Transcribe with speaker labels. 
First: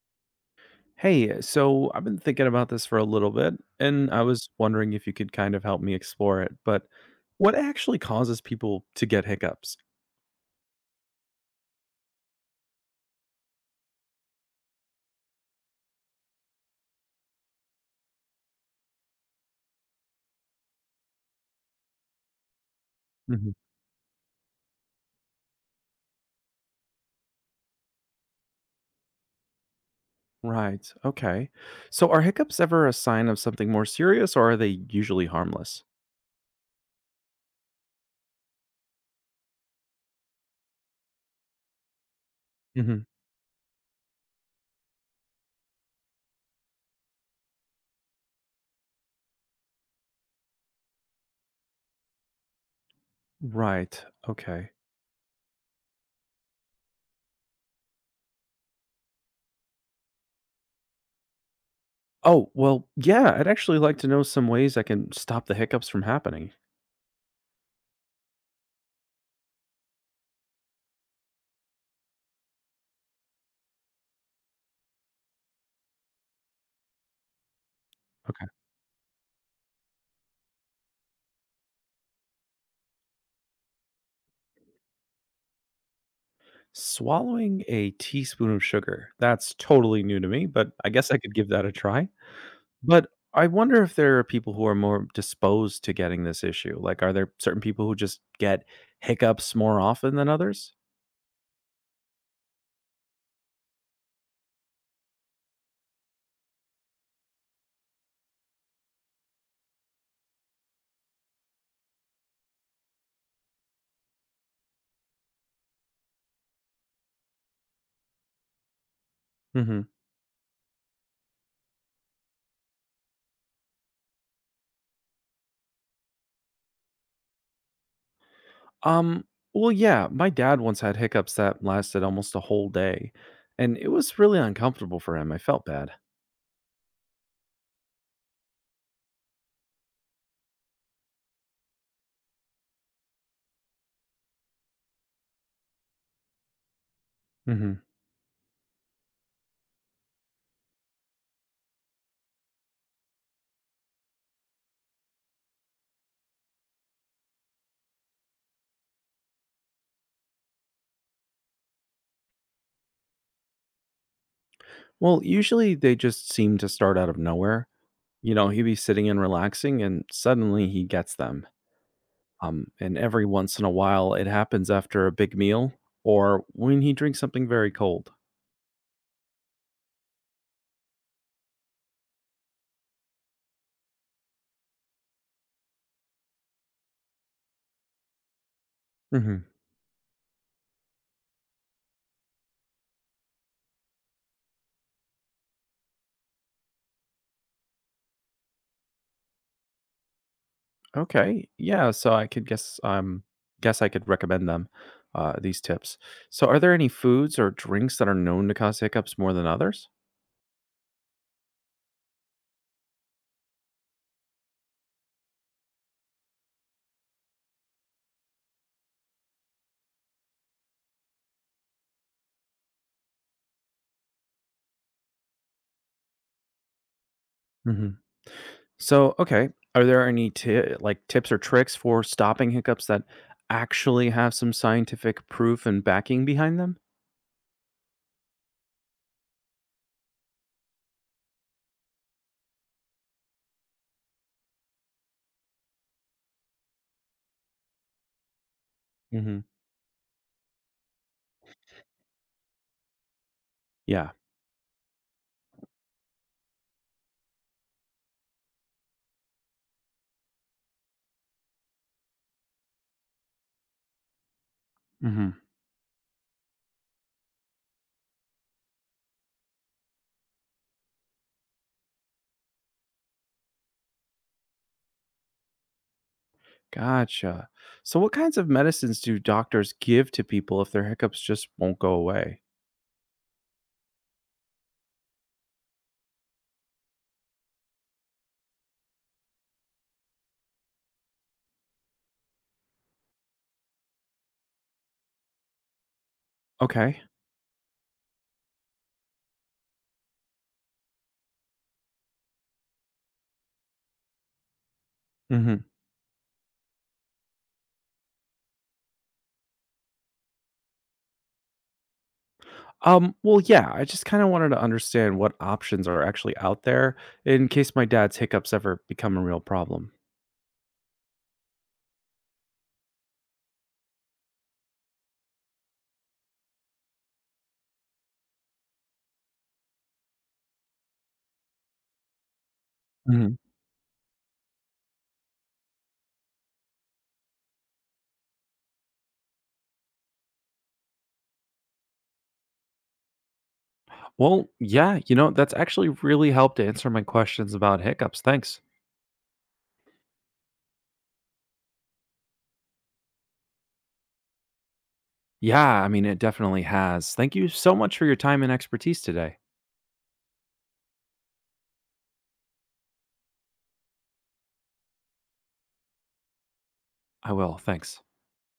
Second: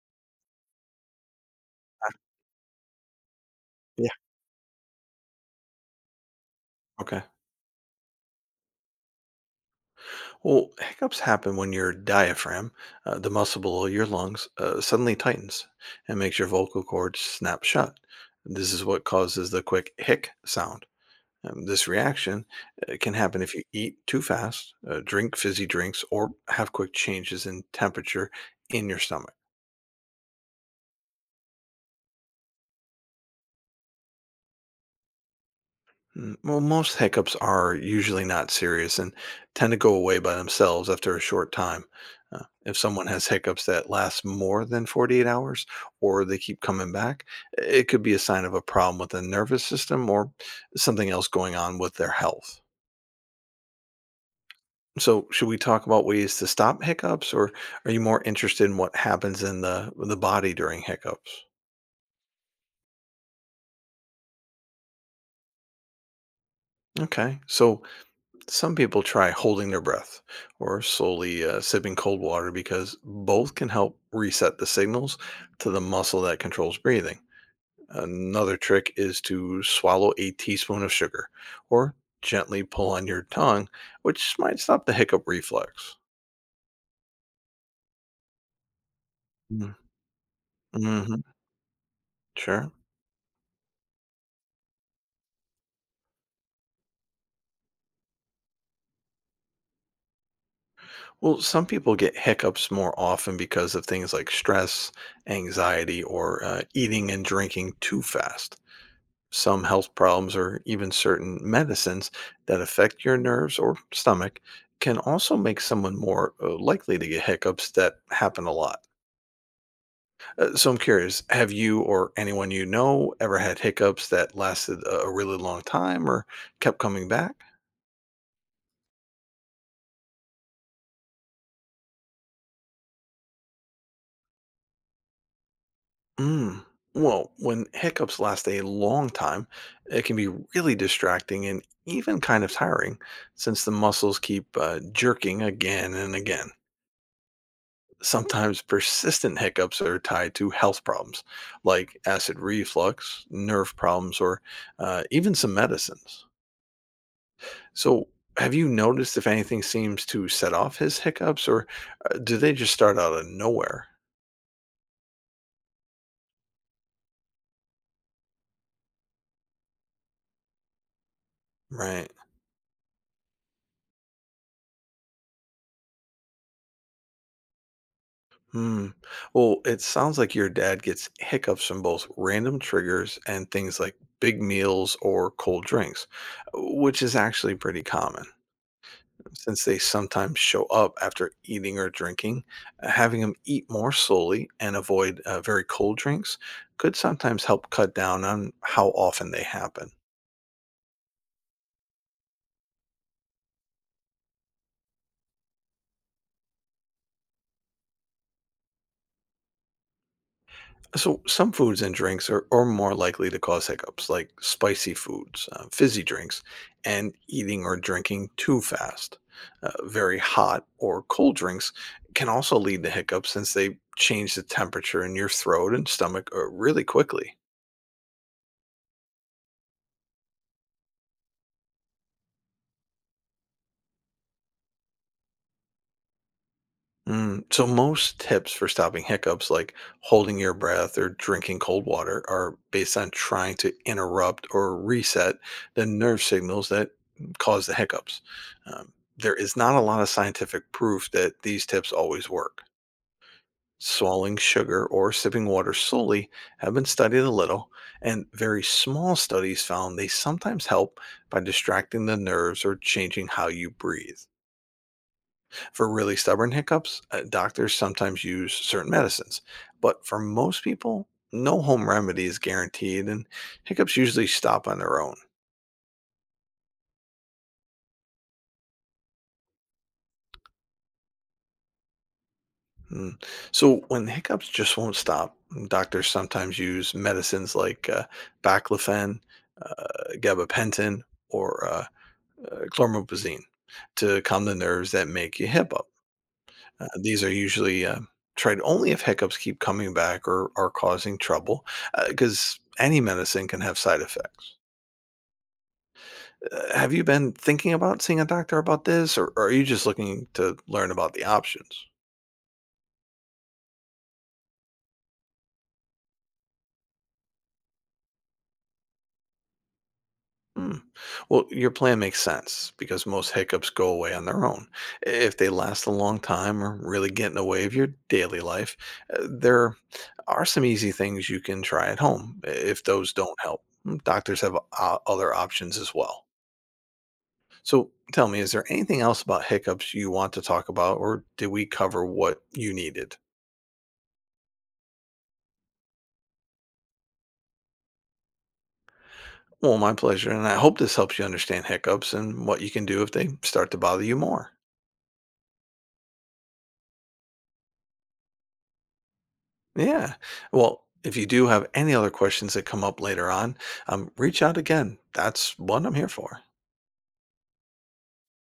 Speaker 1: Hey, so I've been thinking about this for a little bit,
Speaker 2: Yeah.
Speaker 1: and I Mhm. was wondering if you could kind of help me explore it. But
Speaker 2: Okay.
Speaker 1: what actually causes people to get hiccups?
Speaker 2: Well, hiccups happen when your diaphragm, the muscle below your lungs, suddenly tightens and makes your vocal cords snap shut. This is what causes the quick hic sound. This reaction can happen
Speaker 1: Mhm.
Speaker 2: if you eat too fast, drink fizzy drinks, or have quick changes in temperature in your stomach.
Speaker 1: Right. Okay. So are hiccups ever a sign of something more serious, or are they usually harmless?
Speaker 2: Well, most hiccups are usually not serious and tend to go away by themselves after a short time. If
Speaker 1: Hmm.
Speaker 2: someone has hiccups that last more than 48 hours or they keep coming back, it could be a sign of a problem with the nervous system or something else going on with their health.
Speaker 1: Right. Okay.
Speaker 2: So, should we talk about ways to stop hiccups or are you more interested in what happens in the body during hiccups?
Speaker 1: Oh, well, yeah, I'd actually like to know some ways I can stop the hiccups from happening.
Speaker 2: Okay. So, some people try holding their breath or slowly sipping cold water because both can help reset the signals to the muscle that controls breathing.
Speaker 1: Okay.
Speaker 2: Another trick is to swallow a teaspoon of sugar or gently pull on your tongue, which might stop the hiccup reflex.
Speaker 1: Swallowing a teaspoon of sugar. That's totally new to me, but I guess I
Speaker 2: Mm-hmm.
Speaker 1: could give that a try.
Speaker 2: Sure.
Speaker 1: But I wonder if there are people who are more disposed to getting this issue. Like, are there certain people who just get hiccups more often than others?
Speaker 2: Well, some people get hiccups more often because of things like stress, anxiety, or eating and drinking too fast. Some health problems or even certain medicines that affect your nerves or stomach can also make someone more likely to get hiccups that happen a lot.
Speaker 1: Mhm.
Speaker 2: So I'm curious, have you or anyone you know ever had hiccups that lasted a really long time or kept coming back?
Speaker 1: Um, well, yeah, my dad once had hiccups that lasted almost a whole day, and it was really uncomfortable for him. I felt bad.
Speaker 2: Mm. Well, when hiccups last a long time, it can be really distracting and even kind of tiring since the muscles keep jerking again and again.
Speaker 1: Mhm.
Speaker 2: Sometimes persistent hiccups are tied to health problems like acid reflux, nerve problems, or even some medicines. So, have you noticed if anything seems to set off his hiccups, or do they just start out of nowhere?
Speaker 1: Well, usually they just seem to start out of nowhere. You know, he'd be sitting and relaxing, and suddenly he gets them.
Speaker 2: Right.
Speaker 1: And every once in a while, it happens after a big meal or when he drinks something very cold.
Speaker 2: Hmm. Well, it sounds like your dad gets hiccups from both random triggers and things like big meals or cold drinks, which is actually pretty common,
Speaker 1: Mhm.
Speaker 2: since they sometimes show up after eating or drinking. Having them eat more slowly and avoid very cold drinks could sometimes help cut down on how often they happen.
Speaker 1: Okay. Yeah. So I could guess I could recommend them these tips. So are there any foods or drinks that are known to cause hiccups more than others?
Speaker 2: So, some foods and drinks are more likely to cause hiccups, like spicy foods, fizzy drinks, and eating or drinking too fast. Very hot or cold drinks can also lead to hiccups since they change the temperature in your throat and stomach really quickly.
Speaker 1: Hmm. So okay, are there any ti like tips or tricks for stopping hiccups that actually have some scientific proof and backing behind them?
Speaker 2: So most tips for stopping hiccups, like holding your breath or drinking cold water, are based on trying to interrupt or reset the nerve signals that cause the hiccups. Um, there
Speaker 1: Hmm.
Speaker 2: is not a lot of scientific proof that these tips always work.
Speaker 1: Yeah.
Speaker 2: Swallowing sugar or sipping water slowly have been studied a little, and very small studies found they sometimes help by distracting the nerves or changing how you breathe.
Speaker 1: Hmm.
Speaker 2: For really stubborn hiccups, doctors sometimes use certain medicines, but for most people, no home remedy is guaranteed, and hiccups usually stop on their own.
Speaker 1: Gotcha. So what kinds of medicines do doctors give to people if their hiccups just won't go away?
Speaker 2: Mm. So, when hiccups just won't stop, doctors sometimes use medicines like baclofen, uh, gabapentin, or chlormazepine to calm the nerves that make you hiccup.
Speaker 1: Okay.
Speaker 2: These are usually tried only if hiccups keep coming back or are causing trouble, because any medicine can have side effects. Have you been thinking about seeing a doctor about this, or are you just looking to learn about the options?
Speaker 1: Well, yeah, I just kinda wanted to understand what options are actually out there in case my dad's hiccups ever become a real problem.
Speaker 2: Hmm. Well, your plan makes sense because most hiccups go away on their own. If they last a long time or really get in the way of your daily life, there are some easy things you can try at home if those
Speaker 1: Mhm.
Speaker 2: don't help. Hmm. Doctors have other options as well. So tell me, is there anything else about hiccups you want to talk about, or did we cover what you needed?
Speaker 1: Well, yeah, you know, that's actually really helped answer my questions about hiccups. Thanks.
Speaker 2: Well, my pleasure. And I hope this helps you understand hiccups and what you can do if they start to bother you more.
Speaker 1: Yeah, I mean, it definitely has. Thank you so much for your time and expertise today.
Speaker 2: Yeah. Well, if you do have any other questions that come up later on, reach out again. That's what I'm here for.
Speaker 1: I will. Thanks.